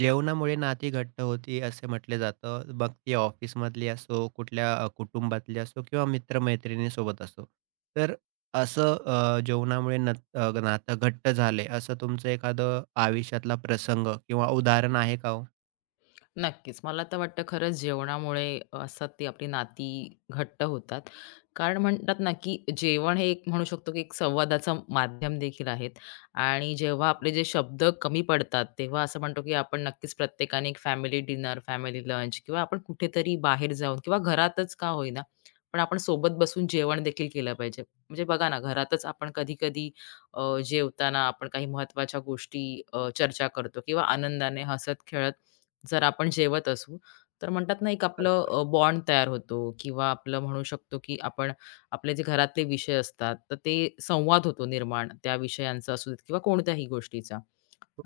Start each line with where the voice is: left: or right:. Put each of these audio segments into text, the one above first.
right: जेवणामुळे नाती घट्ट होती असे म्हटले जातं. मग ती ऑफिसमधली असो, कुटुंबातली असो किंवा मित्र-मैत्रिणीसोबत असो. तर जेवणामुळे नातं घट्ट झाले असं तुमचं एखादं आयुष्यातला प्रसंग किंवा उदाहरण आहे का हो?
left: नक्कीच. मला तर वाटतं खरंच जेवणामुळे असतात ती आपली नाती घट्ट होतात. कारण म्हणतात ना, की जेवण हे एक म्हणू शकतो, की एक संवादाचं माध्यम देखील आहे. आणि जेव्हा आपले जे शब्द कमी पडतात, तेव्हा असं म्हणतो, की आपण नक्कीच प्रत्येकाने एक फॅमिली डिनर, फॅमिली लंच किंवा आपण कुठेतरी बाहेर जाऊन किंवा घरातच का होईना, पण आपण सोबत बसून जेवण देखील केलं पाहिजे. म्हणजे बघा ना, घरातच आपण कधी-कधी जेवताना आपण काही महत्त्वाच्या गोष्टी चर्चा करतो किंवा आनंदाने हसत-खेळत जर आपण जेवत असू, तर म्हणतात ना, एक
right: बरोबर.
left: आपलं बॉन्ड तयार होतो किंवा आपलं म्हणू शकतो, की आपण आपले जे घरातले विषय असतात, तर ते संवाद होतो निर्माण त्या विषयांचा असू देत किंवा कोणत्याही गोष्टीचा.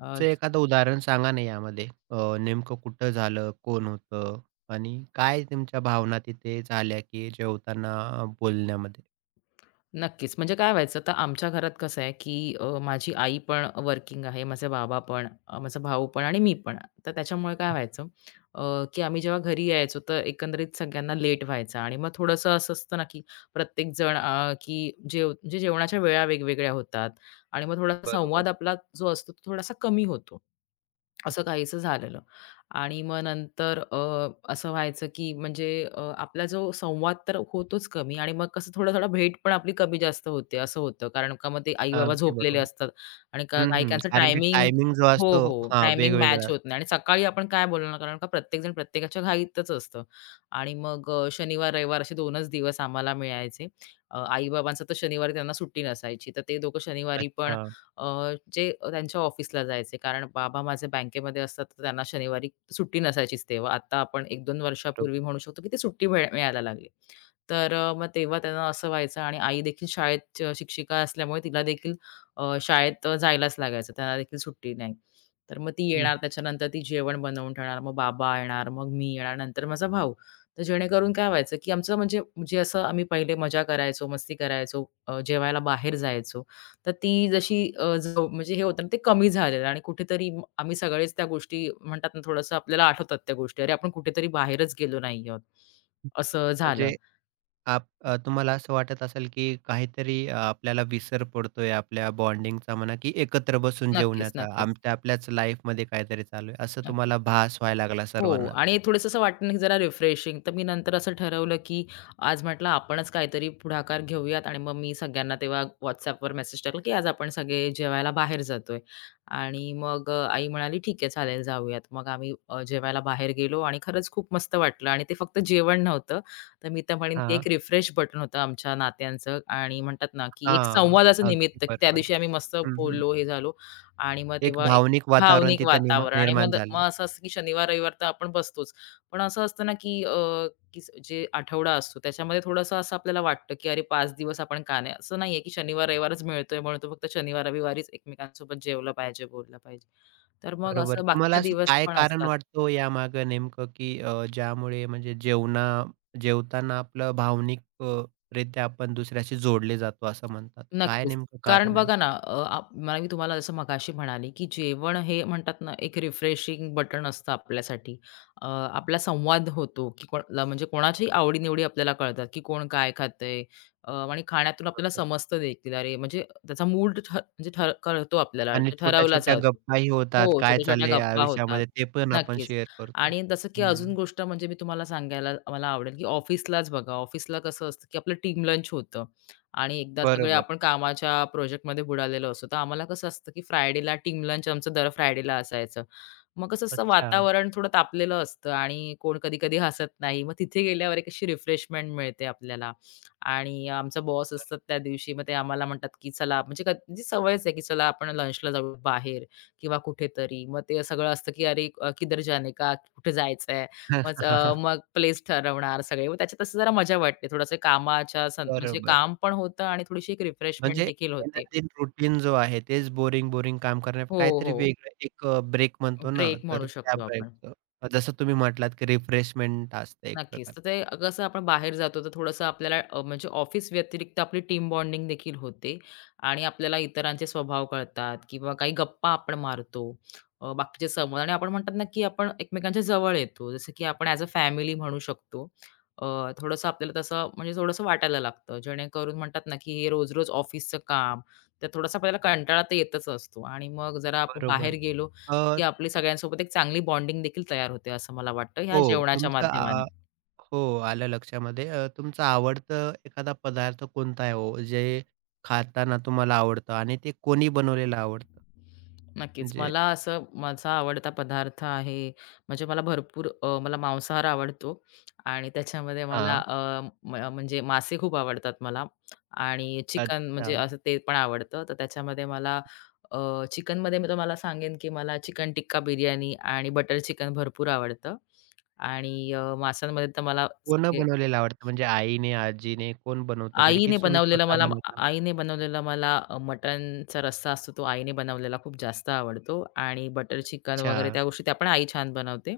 left: अ,
right: एखादं उदाहरण सांगा ना यामध्ये. नेमकं कुठं झालं, कोण होतं आणि काय तुमच्या भावना तिथे झाल्या की जेवताना बोलण्यामध्ये?
left: नक्कीच. म्हणजे काय व्हायचं तर आमच्या घरात कसं आहे, की माझी आई पण वर्किंग आहे, माझे बाबा पण, माझा भाऊ पण आणि मी पण. तर त्याच्यामुळे काय व्हायचं, अ, की आम्ही जेव्हा घरी यायचो तर एकंदरीत सगळ्यांना लेट व्हायचा आणि मग थोडंसं असं असतं ना, की प्रत्येक जण की जेवणाच्या वेळा वेगवेगळ्या होतात आणि मग थोडासा
right: बरोबर.
left: संवाद आपला जो असतो तो थोडासा कमी होतो. असं काहीसं झालेलं. आणि मग नंतर असं व्हायचं की म्हणजे आपला जो संवाद तर होतोच कमी आणि मग कसं थोडं-थोडं भेट पण आपली कमी जास्त होते, असं होतं. कारण का मग ते आई-बाबा
right: अगदी
left: झोपलेले
right: बरोबर.
left: असतात आणि का
right: हं, हं.
left: काही-काहींचं
right: कारण की
left: टायमिंग
right: टायमिंग जो
left: हो,
right: असतो
left: हो.
right: हां,
left: टायमिंग मॅच
right: वेगवेगळा
left: होत
right: असतो.
left: नाही आणि सकाळी आपण काय बोलणार कारण का प्रत्येकजण प्रत्येकाच्या घाईतच असतं. आणि मग शनिवार, रविवार असे 2च दिवस आम्हाला मिळायचे. आई-बाबांचं तर शनिवारी त्यांना सुट्टी नसायची. तर ते दोघं शनिवारी पण
right: अच्छा,
left: जे त्यांच्या ऑफिसला जायचे. कारण बाबा माझे बँकेमध्ये असतात, तर त्यांना शनिवारी सुट्टी नसायचीच तेव्हा. आता आपण 1-2 वर्षापूर्वी
right: बरोबर.
left: म्हणू शकतो, की ती सुट्टी मिळायला लागली. तर मग तेव्हा त्यांना असं व्हायचं आणि आई देखील शाळेत शिक्षिका असल्यामुळे तिला देखील शाळेत जायलाच लागायचं. त्यांना देखील सुट्टी नाही. तर मग ती
right: हं,
left: येणार, त्याच्यानंतर ती जेवण बनवून ठेवणार, मग बाबा येणार, मग मी येणार, नंतर माझा भाऊ. तर जेणेकरून काय व्हायचं, की आमचं म्हणजे जे असं आम्ही पहिले मजा करायचो, मस्ती करायचो, जेवायला बाहेर जायचो. तर ती जशी अ, जो म्हणजे हे होतं ना, ते कमी झालेलं आणि कुठेतरी आम्ही सगळेच त्या गोष्टी म्हणतात ना, थोडंसं आपल्याला आठवतात त्या गोष्टी. अरे, आपण कुठेतरी बाहेरच गेलो नाही आहोत,
right: हं.
left: असं झालं.
right: म्हणजे तुम्हाला असं वाटत असेल की काहीतरी आपल्याला विसर पडतोय आपल्या बॉन्डिंगचा म्हणा की एकत्र बसून
left: नक्कीच,
right: जेवण्याचा.
left: नक्कीच,
right: आमच्या आपल्याच लाईफमध्ये काहीतरी चालू आहे, असं
left: नक्कीच.
right: तुम्हाला भास व्हायला लागला
left: हो,
right: सर्वांनाच.
left: आणि थोडंसं असं वाटलं की जरा रिफ्रेशिंग. तर मी नंतर असं ठरवलं की आज म्हटलं आपणच काहीतरी पुढाकार घेऊयात आणि मग मी सगळ्यांना तेव्हा WhatsAppवर मेसेज टाकला की आज आपण सगळे जेवायला बाहेर जातोय. आणि मग आई म्हणाली, "ठीक आहे, चालेल जाऊयात." मग आम्ही जेवायला बाहेर गेलो आणि खरंच खूप मस्त वाटलं आणि ते फक्त जेवण नव्हतं. तर मी तर म्हणेन ते
right: हां,
left: एक रिफ्रेश बटन होतं आमच्या नात्यांचं आणि म्हणतात ना, की एक
right: हां.
left: संवादाचं निमित्त.
right: अगदी
left: की त्या
right: बरोबर.
left: दिवशी आम्ही मस्त
right: हं, हं.
left: बोललो, हे झालो. आणि मग
right: एक
left: तेव्हा
right: भावनिक वातावरण
left: भावनिक
right: तिथं
left: वातावरण आणि
right: निर्माण
left: मग मग
right: झालं.
left: असं असतं, की शनिवार, रविवार तर आपण बसतोच. पण असं असतं ना, की की जे आठवडा असतो त्याच्यामध्ये थोडंसं असं आपल्याला वाटतं, की अरे 5 दिवस आपण का नाही असं नाहीये, की शनिवार, रविवारच मिळतोय म्हणून तो फक्त शनिवार, रविवारीच एकमेकांसोबत जेवलं पाहिजे, बोललं पाहिजे. तर मग
right: बरोबर.
left: असं
right: तुम्हाला
left: बाकीचे
right: असं
left: दिवस
right: काय
left: पण
right: कारण
left: असतात.
right: वाटतं हो यामागे नेमकं, की ज्यामुळे म्हणजे जेवताना आपलं भावनिक रित्या आपण दुसऱ्याशी जोडले जातो असं म्हणतात. काय
left: नक्कीच.
right: नेमकं
left: कारण
right: कारण आहे?
left: बघा ना, अ, आप मला मी तुम्हाला जसं मगाशी म्हणाले, की जेवण हे म्हणतात ना, एक रिफ्रेशिंग बटन असतं आपल्यासाठी. आपला संवाद होतो, की म्हणजे कोणाच्याही आवडी-निवडी आपल्याला कळतात, की कोण काय खातंय. आणि खाण्यातून आपल्याला
right: बरोबर
left: समजतं देखील. अरे, म्हणजे त्याचा मूड म्हणजे ठ कळतो आपल्याला,
right: आणि
left: म्हणजे ठरवला
right: छोट्या-छोट्या
left: जातो.
right: गप्पाही होतात.
left: हो,
right: काय
left: छोट्या-छोट्या
right: चाललंय
left: गप्पा होतात.
right: आयुष्यामध्ये ते पण आपण
left: नक्कीच.
right: शेअर करतो.
left: आणि जसं की
right: हं.
left: अजून गोष्ट म्हणजे मी तुम्हाला सांगायला मला आवडेल, की ऑफिसलाच बघा, ऑफिसला कसं असतं, की आपलं टीम लंच होतं आणि एकदा सगळे
right: बरोबर.
left: आपण कामाच्या प्रोजेक्टमध्ये बुडालेलो असतो. तर आम्हाला कसं असतं, की फ्रायडेला टीम लंच आमचं दर फ्रायडेला असायचं. मग कसं असतं
right: अच्छा.
left: वातावरण थोडं तापलेलं असतं आणि कोण कधी-कधी हसत नाही. मग तिथे गेल्यावर एक अशी रिफ्रेशमेंट मिळते आपल्याला. आणि आमचा बॉस असतात त्या दिवशी. मग ते आम्हाला म्हणतात, की चला म्हणजे जी सवयच आहे, की चला आपण लंचला जाऊ बाहेर. किंवा कुठेतरी. मग ते सगळं असतं की "अरे किधर जाने का? कुठे जायचंय?" मग अ, मग प्लेस ठरवणार सगळे. मग त्याच्यात असं जरा मजा वाटते. थोडंसं कामाच्या सं म्हणजे
right: बरोबर.
left: काम पण होतं आणि थोडीशी एक रिफ्रेशमेंट
right: म्हणजे
left: देखील होते.
right: दैनंदिन रूटीन जो आहे तेच बोरिंग, बोरिंग काम करण्या
left: हो,
right: काहीतरी
left: हो.
right: वेगळं एक ब्रेक म्हणतो ना,
left: ब्रेक
right: तर
left: म्हणू
right: त्या
left: शकतो आपण.
right: ब्रेकचं जसं तुम्ही म्हटलात, की रिफ्रेशमेंट असतं एक
left: नक्कीच.
right: प्रकार.
left: तर ते कसं आपण बाहेर जातो तर थोडंसं आपल्याला म्हणजे ऑफिस व्यतिरिक्त आपली टीम बॉन्डिंग देखील होते आणि आपल्याला इतरांचे स्वभाव कळतात किंवा काही गप्पा आपण मारतो. बाकीचे संवाद आणि आपण म्हणतात ना, की आपण एकमेकांच्या जवळ येतो. जसं की आपण ॲज अ फॅमिली म्हणू शकतो. अ, थोडंसं आपल्याला तसं म्हणजे थोडंसं वाटायला लागतं. जेणेकरून म्हणतात ना, की हे रोज-रोज ऑफिसचं काम, तर थोडासा आपल्याला कंटाळा तर येतच असतो आणि मग जरा आपण बाहेर
right: बरोबर.
left: गेलो,
right: अ,
left: की आपली सगळ्यांसोबत एक चांगली बॉन्डिंग देखील तयार होते असं मला वाटतं ह्या
right: हो,
left: जेवणाच्या
right: तुमचं
left: माध्यमाने.
right: हो, आलं लक्षामध्ये. तुमचं आवडतं एखादा पदार्थ कोणता आहे हो, जे खाताना तुम्हाला आवडतं आणि ते कोणी बनवलेलं आवडतं?
left: नक्कीच.
right: म्हणजे
left: मला असं माझा आवडता पदार्थ आहे, म्हणजे मला भरपूर मला मांसाहार आवडतो आणि त्याच्यामध्ये मला
right: हां,
left: अ, म म्हणजे मासे खूप आवडतात मला आणि चिकन
right: अच्छा.
left: म्हणजे असं ते पण आवडतं. तर त्याच्यामध्ये मला चिकनमध्ये मी तुम्हाला सांगेन, की मला चिकन टिक्का बिर्याणी आणि बटर चिकन भरपूर आवडतं. आणि माशांमध्ये तर मला
right: कोण
left: सगळे
right: बनवलेलं आवडतं? म्हणजे आईने, आजीने कोण बनवतं घरी की
left: आईने
right: तुम्ही
left: बनवलेला
right: स्वतः
left: मला
right: बनवता?
left: मटणचा रस्सा असतो तो आईने बनवलेला खूप जास्त आवडतो आणि बटर चिकन वगैरे
right: अच्छा.
left: त्या गोष्टी त्या पण आई छान बनवते.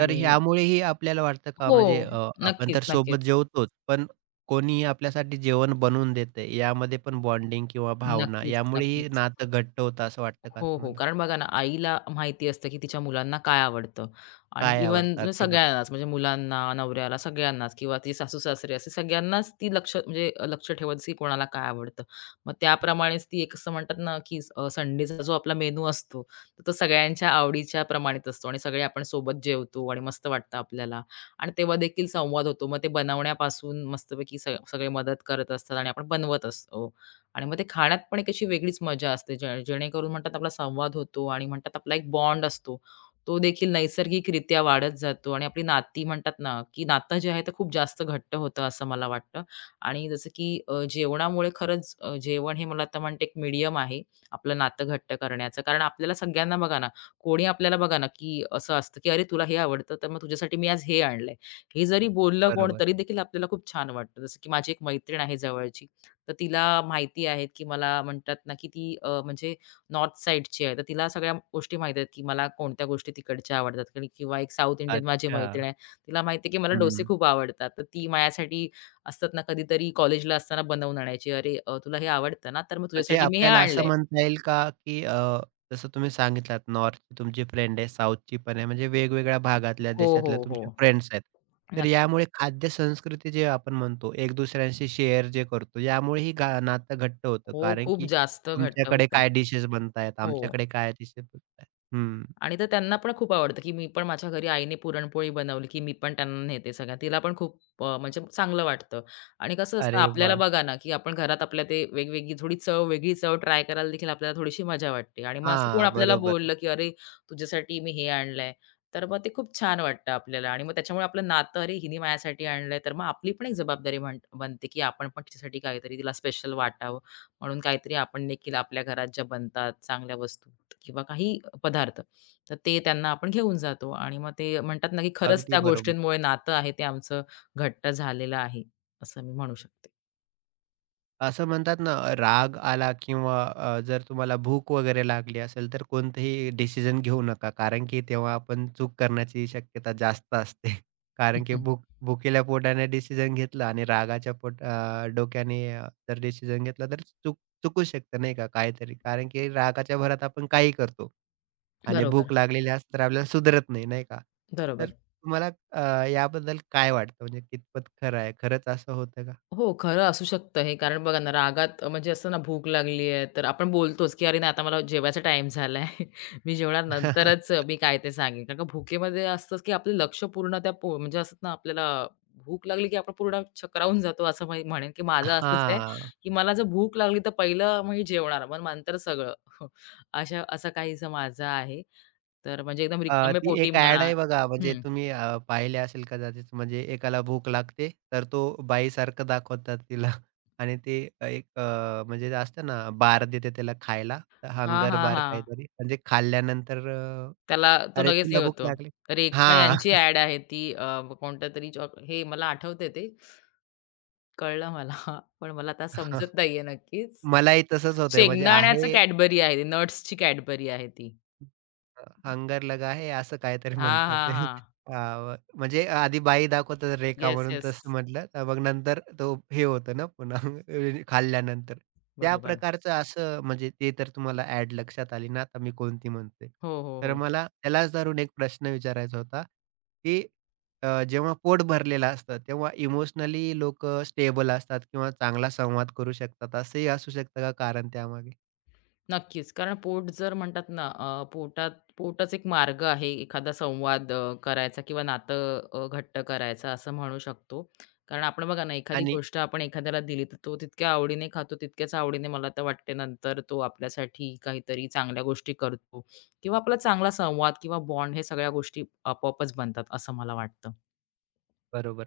right: तर ह्यामुळेही आपल्याला वाटतं का
left: हो.
right: म्हणजे आपण
left: नक्कीच,
right: तर सोबत
left: नक्कीच.
right: जेवतोच, पण कोणीही आपल्यासाठी जेवण बनवून देतंय, यामध्ये पण बॉन्डिंग किंवा भावना
left: नक्कीच,
right: यामुळेही
left: नक्कीच.
right: नातं घट्ट होतं असं वाटतं का
left: हो, हो.
right: तुम्हाला?
left: कारण बघा ना, आईला माहिती असतं, की तिच्या मुलांना काय आवडतं. आणि
right: काय आवडतं
left: इव्हन
right: अगदी बरोबर.
left: सगळ्यांनाच म्हणजे मुलांना, नवऱ्याला सगळ्यांनाच किंवा ती सासू-सासरे असे सगळ्यांनाच ती लक्ष ठेवत की कोणाला काय आवडतं. मग त्याप्रमाणेच ती एक असं म्हणतात ना, की संडेचा जो आपला मेनू असतो, तर तो सगळ्यांच्या आवडीच्या प्रमाणित असतो आणि सगळे आपण सोबत जेवतो आणि मस्त वाटतं आपल्याला. आणि तेव्हा देखील संवाद होतो. मग ते बनवण्यापासून मस्तपैकी सगळे मदत करत असतात आणि आपण बनवत असतो आणि मग ते खाण्यात पण एक अशी वेगळीच मजा असते जे जेणेकरून म्हणतात आपला संवाद होतो आणि म्हणतात आपला एक बॉन्ड असतो. तो देखील नैसर्गिकरित्या वाढत जातो आणि आपली नाती म्हणतात ना, की नातं जे आहे ते खूप जास्त घट्ट होतं असं मला वाटतं. आणि जसं की अ, जेवणामुळे खरंच अ, जेवण हे मला तर म्हणते एक मीडियम आहे आपलं नातं घट्ट करण्याचं. कारण आपल्याला सगळ्यांना बघा ना, कोणी आपल्याला बघा ना, की असं असतं, की "अरे तुला हे आवडतं तर मग तुझ्यासाठी मी आज हे आणलंय." हे जरी बोललं कोण
right: बरोबर.
left: तरी देखील आपल्याला खूप छान वाटतं. जसं की माझी एक मैत्रीण आहे जवळची. तर तिला माहिती आहेत, की मला म्हणतात ना, की ती म्हणजे नॉर्थ साइडची आहे. तर तिला सगळ्या गोष्टी माहीत आहेत, की मला कोणत्या गोष्टी तिकडच्या आवडतात कारण किंवा एक साउथ इंडियन माझी
right: अच्छा.
left: मैत्रीण आहे. तिला माहिती आहे, की मला डोसे
right: हं.
left: खूप आवडतात. तर ती माझ्यासाठी असतात ना, कधीतरी कॉलेजला असताना बनवून आणायची. "अरे, तुला हे आवडतं ना? तर मग
right: म्हणजे
left: तुझ्यासाठी मी हे
right: आपल्याला असं
left: आणलंय."
right: म्हणता येईल का, की जसं तुम्ही सांगितलात नॉर्थची तुमची फ्रेंड आहे, साऊथची पण आहे, म्हणजे वेगवेगळ्या भागातल्या,
left: हो,
right: देशातल्या
left: हो, हो.
right: तुमचे फ्रेंड्स आहेत. तर
left: नक्कीच.
right: यामुळे खाद्य संस्कृती जे आपण म्हणतो, एक दुसऱ्यांशी शेअर जे करतो, यामुळेही नातं घट्ट होतं.
left: हो,
right: कारण
left: खूप
right: की
left: जास्त घट्ट
right: तुमच्याकडे
left: होतं.
right: काय डिशेस बनतायत,
left: हो.
right: आमच्याकडे काय डिशेस बनतायत. हं.
left: आणि तर त्यांना पण खूप आवडतं, की मी पण माझ्या घरी आईने पुरणपोळी बनवली, की मी पण त्यांना नेते सगळ्या. तिला पण खूप म्हणजे चांगलं वाटतं. आणि कसं असतं
right: अरे
left: आपल्याला
right: वाह!
left: बघा ना, की आपण घरात आपल्या ते वेगवेगळी थोडी चव, वेगळी चव ट्राय करायला देखील आपल्याला थोडीशी मजा वाटते. आणि मग असं कोण
right: हां,
left: आपल्याला
right: बरोबर.
left: बोललं, की "अरे, तुझ्यासाठी मी हे आणलंय." तर मग ते खूप छान वाटतं आपल्याला. आणि मग त्याच्यामुळे आपलं नातं, "अरे, हिने माझ्यासाठी आणलंय." तर मग आपली पण एक जबाबदारी बनते, की आपण पण तिच्यासाठी काहीतरी तिला स्पेशल वाटावं. म्हणून काहीतरी आपण देखील आपल्या घरात ज्या बनतात चांगल्या वस्तू किंवा काही पदार्थ, तर ते त्यांना आपण घेऊन जातो आणि मग ते म्हणतात ना, की खरंच
right: अगदी
left: त्या
right: बरोबर.
left: गोष्टींमुळे नातं आहे ते आमचं घट्ट झालेलं आहे, असं मी म्हणू शकते.
right: असं म्हणतात ना राग आला किंवा जर तुम्हाला भूक वगैरे लागली असेल तर कोणतेही डिसिजन घेऊ नका. कारण की तेव्हा आपण चूक करण्याची शक्यता जास्त असते. कारण की भूक भुकेल्या पोटाने डिसिजन घेतलं आणि रागाच्या डोक्याने जर डिसिजन घेतला तर चुकू शकतं नाही का काहीतरी. कारण की रागाच्या भरात आपण काही करतो आणि
left: बरोबर,
right: भूक लागलेली असते तर आपल्याला सुधरत नाही, नाही का? तर
left: बरोबर.
right: तुम्हाला याबद्दल काय वाटतं म्हणजे कितपत खरं आहे? खरंच असं होतं का?
left: हो, खरं असू शकतं हे. कारण बघा ना, रागात म्हणजे असं ना, भूक लागली आहे, तर आपण बोलतोच, की "अरे नाही, आता मला जेवायचा टाईम झाला. मी जेवणार नंतरच मी काय ते सांगेन." कारण का भुकेमध्ये असतंच, की आपलं लक्ष पूर्ण त्या पो म्हणजे असतात ना, आपल्याला भूक लागली, की आपण पूर्ण चक्रावून जातो, असं मी म्हणेन, की माझं असंच आहे,
right: हां.
left: की मला जर भूक लागली, तर पहिलं मी जेवणार, मग नंतर सगळं. असं काहीसं माझं आहे. तर म्हणजे एकदम रिकाम्या
right: ती
left: पोटी
right: एक ॲड
left: म्हणा.
right: आहे बघा, म्हणजे
left: हं.
right: तुम्ही पाहिले असेल कदाचित, म्हणजे एकाला भूक लागते, तर तो बाईसारखं दाखवतात तिला आणि ते एक अ, म्हणजे असतं ना, बार देते त्याला खायला,
left: हां,
right: हंगर
left: हां,
right: बार
left: हां.
right: काहीतरी, म्हणजे खाल्ल्यानंतर
left: त्याला तो
right: "अरे,
left: लगेच
right: तुला
left: हे
right: भूक
left: होतो.
right: लागली."
left: रेखा
right: हां,
left: यांची ॲड आहे ती कोणत्या तरी जॉब हे मला आठवतंय ते कळलं मला, पण मला आता समजत नाहीये नक्कीच.
right: मलाही तसंच होतंय, म्हणजे
left: शेंगदाण्याचं
right: आहे
left: Cadbury आहे, नट्सची Cadbury आहे ती.
right: हंगर लगा है असं काहीतरी
left: हां,
right: म्हणतात
left: हां,
right: ते.
left: हां.
right: म्हणजे आधी बाई दाखवतात रेखा
left: येस,
right: म्हणून
left: येस.
right: तसं म्हटलं. मग नंतर तो हे होतं ना पुन्हा खाल्ल्यानंतर. त्या
left: बरोबर.
right: प्रकारचं असं म्हणजे ते तर तुम्हाला ॲड लक्षात आली ना आता मी कोणती म्हणतोय.
left: हो, हो,
right: तर
left: हो.
right: मला त्यालाच धरून एक प्रश्न विचारायचा होता, की जेव्हा पोट भरलेलं असतं तेव्हा इमोशनली लोकं स्टेबल असतात किंवा चांगला संवाद करू शकतात असंही असू शकतं का कारण त्यामागे?
left: नक्कीच. कारण पोट जर म्हणतात ना, अ, पोटात पोटच एक मार्ग आहे एखादा संवाद करायचा किंवा नातं घट्ट करायचा, असं म्हणू शकतो. कारण आपण बघा ना, एखादी गोष्ट आपण एखाद्याला दिली, तर तो तितक्या आवडीने खातो, तितक्याच आवडीने मला तर वाटते नंतर तो आपल्यासाठी काहीतरी चांगल्या गोष्टी करतो किंवा आपला चांगला संवाद किंवा बॉन्ड हे सगळ्या गोष्टी आपोआपच बनतात असं मला वाटतं.
right: बरोबर.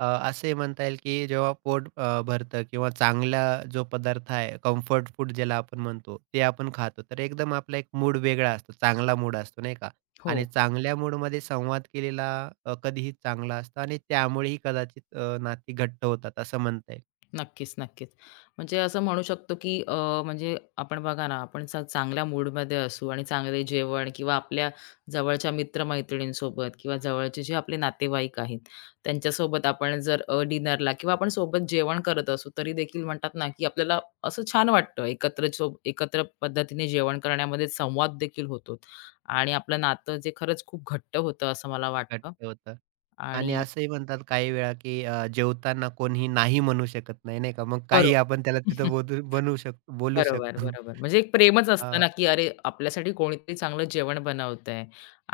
right: अ, असंही म्हणता येईल की जेव्हा पोट भरतं किंवा चांगला जो पदार्थ आहे, कम्फर्ट फूड ज्याला आपण म्हणतो, ते आपण खातो. तर एकदम आपला एक मूड वेगळा असतो, चांगला मूड असतो नाही का?
left: हो.
right: आणि चांगल्या मूडमध्ये संवाद केलेला कधीही चांगला असतो आणि त्यामुळेही कदाचित नाती घट्ट होतात असं म्हणता येईल.
left: नक्कीच, नक्कीच. म्हणजे असं म्हणू शकतो, की म्हणजे आपण बघा ना, आपण चा चांगल्या मूडमध्ये असू आणि चांगले जेवण किंवा आपल्या जवळच्या मित्र-मैत्रिणींसोबत किंवा जवळचे जे आपले नातेवाईक आहेत, त्यांच्यासोबत आपण जर डिनरला किंवा आपण सोबत जेवण करत असू, तरी देखील म्हणतात ना, की आपल्याला असं छान वाटतं. एकत्र पद्धतीने जेवण करण्यामध्ये संवाद देखील होतो आणि आपलं नातं जे खरंच खूप घट्ट होतं, असं मला वाटतं.
right: घट्ट होतं. आणि
left: आणि
right: असंही म्हणतात काही वेळा की जेवताना कोणीही नाही म्हणू शकत नाही, नाही का? मग काही आपण त्याला
left: बरोबर.
right: तिथं बोलू बनवू शक बोलू
left: बरोबर,
right: शकतो.
left: बरोबर. म्हणजे एक प्रेमच
right: अ,
left: असतं ना, की अरे, आपल्यासाठी कोणीतरी चांगलं जेवण बनवतंय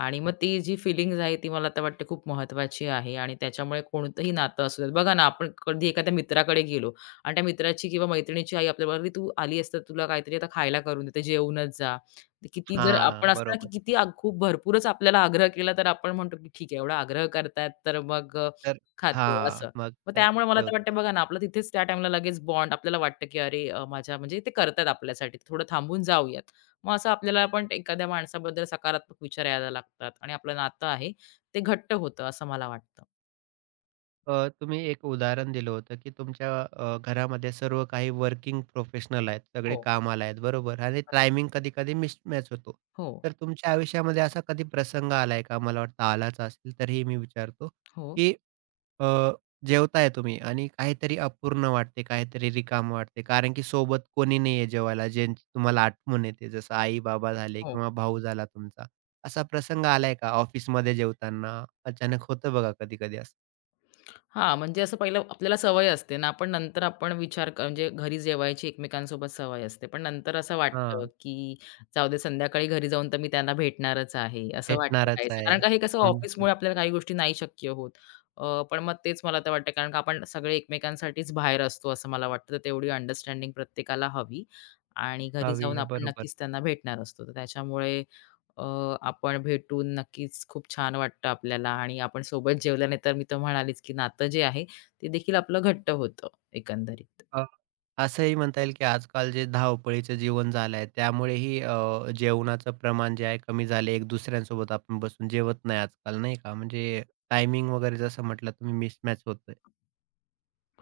left: आणि मग ती जी फीलिंग्ज आहे, ती मला तर वाटते खूप महत्त्वाची आहे आणि त्याच्यामुळे कोणतंही नातं असू देत. बघा ना, आपण कधी एखाद्या मित्राकडे गेलो आणि त्या मित्राची किंवा मैत्रिणीची आई आपल्याबरोबर, "अरे, तू आली असती तुला काहीतरी आता खायला करून देते, जेवूनच जा." ते किती जर आपण
right: हां,
left: असतं ना, की
right: बरोबर.
left: किती आ खूप भरपूरच आपल्याला आग्रह केला, तर आपण म्हणतो, की "ठीक आहे, एवढा आग्रह करतायत, तर मग
right: तर
left: खातो."
right: हां,
left: असं.
right: मग
left: मग
right: तर
left: त्यामुळे मला तर
right: ठेवतो.
left: वाटतं बघा ना, आपलं तिथेच त्या टाईमला लगेच बॉन्ड आपल्याला वाटतं, की अरे माझ्या म्हणजे ते करतायत आपल्यासाठी, थोडं थांबून जाऊयात. मग असं आपल्याला पण एखाद्या माणसाबद्दल सकारात्मक विचार यायला लागतात आणि आपलं नातं आहे ते घट्ट होतं असं मला वाटतं.
right: तुम्ही एक उदाहरण दिलं होतं, की तुमच्या घरामध्ये सर्व काही वर्किंग प्रोफेशनल आहेत. सगळे
left: हो,
right: कामाला आहेत, बरोबर? आणि टायमिंग कधी-कधी मिसमॅच होतो.
left: हो,
right: तर तुमच्या आयुष्यामध्ये असा कधी प्रसंग आलाय का? मला वाटतं आलाच असेल, तरीही मी विचारतो,
left: हो,
right: की अ, जेवताय तुम्ही आणि काहीतरी अपूर्ण वाटते, काहीतरी रिकामं वाटते. कारण की सोबत कोणी नाहीये जेवायला, ज्यांची तुम्हाला आठवण येते. जसं आई-बाबा झाले
left: हो.
right: किंवा भाऊ झाला तुमचा. असा प्रसंग आलाय का ऑफिसमध्ये जेवताना? अचानक होतं बघा कधी-कधी असं.
left: हां, म्हणजे असं पहिलं आपल्याला सवय असते ना, पण नंतर आपण विचार क म्हणजे घरी जेवायची एकमेकांसोबत सवय असते. पण नंतर असं वाटतं,
right: हां.
left: की जाऊ दे संध्याकाळी घरी जाऊन तर मी त्यांना भेटणारच आहे, असं वाटतं
right: भेटणारच
left: काहीसं.
right: आहे.
left: कारण का हे कसं
right: हं, हं.
left: ऑफिसमुळे आपल्याला काही गोष्टी नाही शक्य होत. पण मग तेच मला तर वाटतं, कारण का आपण सगळे एकमेकांसाठीच बाहेर असतो असं मला वाटतं. तर तेवढी अंडरस्टँडिंग प्रत्येकाला हवी आणि घरी
right: हवी
left: जाऊन
right: आहे.
left: आपण
right: बरोबर.
left: नक्कीच त्यांना भेटणार असतो. तर त्याच्यामुळे अ, आपण भेटून नक्कीच खूप छान वाटतं आपल्याला आणि आपण सोबत जेवल्याने तर मी तर म्हणालीच, की नातं जे आहे ते देखील आपलं घट्ट होतं एकंदरीत.
right: अ, असंही म्हणता येईल, की आजकाल जे धावपळीचं जीवन झालं आहे, त्यामुळेही जेवणाचं प्रमाण जे आहे कमी झाले. एक दुसऱ्यांसोबत आपण बसून जेवत नाही आजकाल, नाही का? म्हणजे टायमिंग वगैरे जसं म्हटलं तुम्ही मिसमॅच होतोय.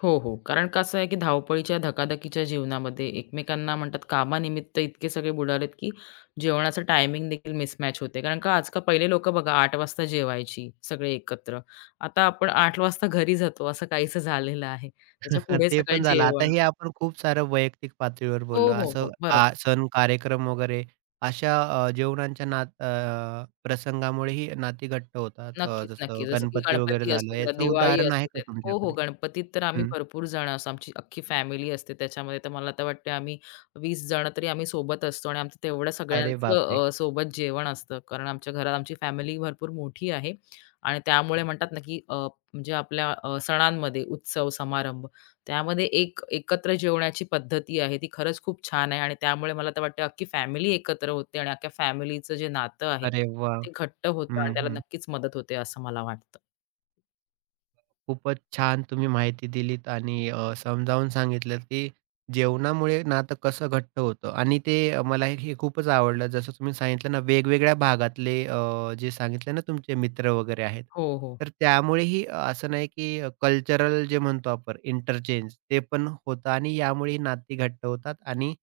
left: हो, हो. कारण कसं आहे, की धावपळीच्या धकाधकीच्या जीवनामध्ये एकमेकांना म्हणतात कामानिमित्त इतके सगळे बुडालेत, की जेवणाचं टायमिंग देखील मिसमॅच होते. कारण का आजकाल पहिले लोकं बघा 8 वाजता जेवायची सगळे एकत्र. आता आपण 8 वाजता घरी जातो असं काहीसं झालेलं आहे. त्याच्या पुढे
right: ते
left: सगळे
right: पण झालं. आता
left: जेवण
right: हे आपण खूप सारं वैयक्तिक पातळीवर
left: हो,
right: बोललो.
left: हो,
right: असं
left: हो. बरोबर.
right: सण, कार्यक्रम वगैरे अशा जेवणांच्या प्रसंगामुळेही नाती घट्ट होतात.
left: नक्कीच,
right: जसं
left: नक्कीच. जसं की
right: गणपती वगैरे
left: गणपती असू
right: झालं,
left: द्या,
right: याचं
left: दिवाळी
right: उदाहरण
left: असू
right: आहे का
left: देत. हो, हो.
right: तुमच्याकडे?
left: गणपतीत तर आम्ही भरपूर जण असतो. आमची अख्खी फॅमिली असते त्याच्यामध्ये. तर मला तर वाटते आम्ही 20 जण तरी आम्ही सोबत असतो आणि आमचं तेवढं
right: अरे बापरे!
left: सगळ्यांचं सोबत जेवण असतं. कारण आमच्या घरात आमची फॅमिली भरपूर मोठी आहे आणि त्यामुळे म्हणतात ना, की म्हणजे आपल्या सणांमध्ये उत्सव, समारंभ त्यामध्ये एक एकत्र जेवण्याची पद्धती आहे ती खरंच खूप छान आहे आणि त्यामुळे मला तर वाटतं अख्खी फॅमिली एकत्र होते आणि अख्ख्या फॅमिलीचं जे नातं आहे
right: अरे वाह!
left: ते घट्ट होतं आणि
right: हं,
left: त्याला
right: हं.
left: नक्कीच मदत होते असं मला वाटतं.
right: खूपच छान तुम्ही माहिती दिलीत आणि समजावून सांगितलं, की जेवणामुळे नातं कसं घट्ट होतं आणि ते मला हे खूपच आवडलं. जसं तुम्ही सांगितलं ना, वेगवेगळ्या भागातले जे सांगितले ना तुमचे मित्र वगैरे आहेत.
left: हो, हो.
right: तर त्यामुळेही असं नाही, की कल्चरल जे म्हणतो आपण इंटरचेंज ते पण होतं आणि यामुळे नाती घट्ट होतात आणि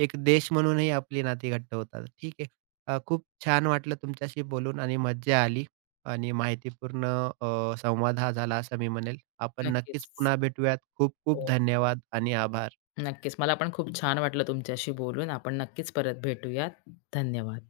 right: एक देश म्हणूनही आपली नाती घट्ट होतात. ठीक आहे. खूप छान वाटलं तुमच्याशी बोलून आणि मज्जा आली. आणि माहितीपूर्ण अ, संवाद हा झाला असं मी म्हणेल. आपण नक्कीच
left: नक्कीच.
right: पुन्हा भेटूयात. खूप खूप
left: हो.
right: धन्यवाद आणि आभार.
left: नक्कीच. मला पण खूप छान वाटलं तुमच्याशी बोलून. आपण नक्कीच परत भेटूयात. धन्यवाद.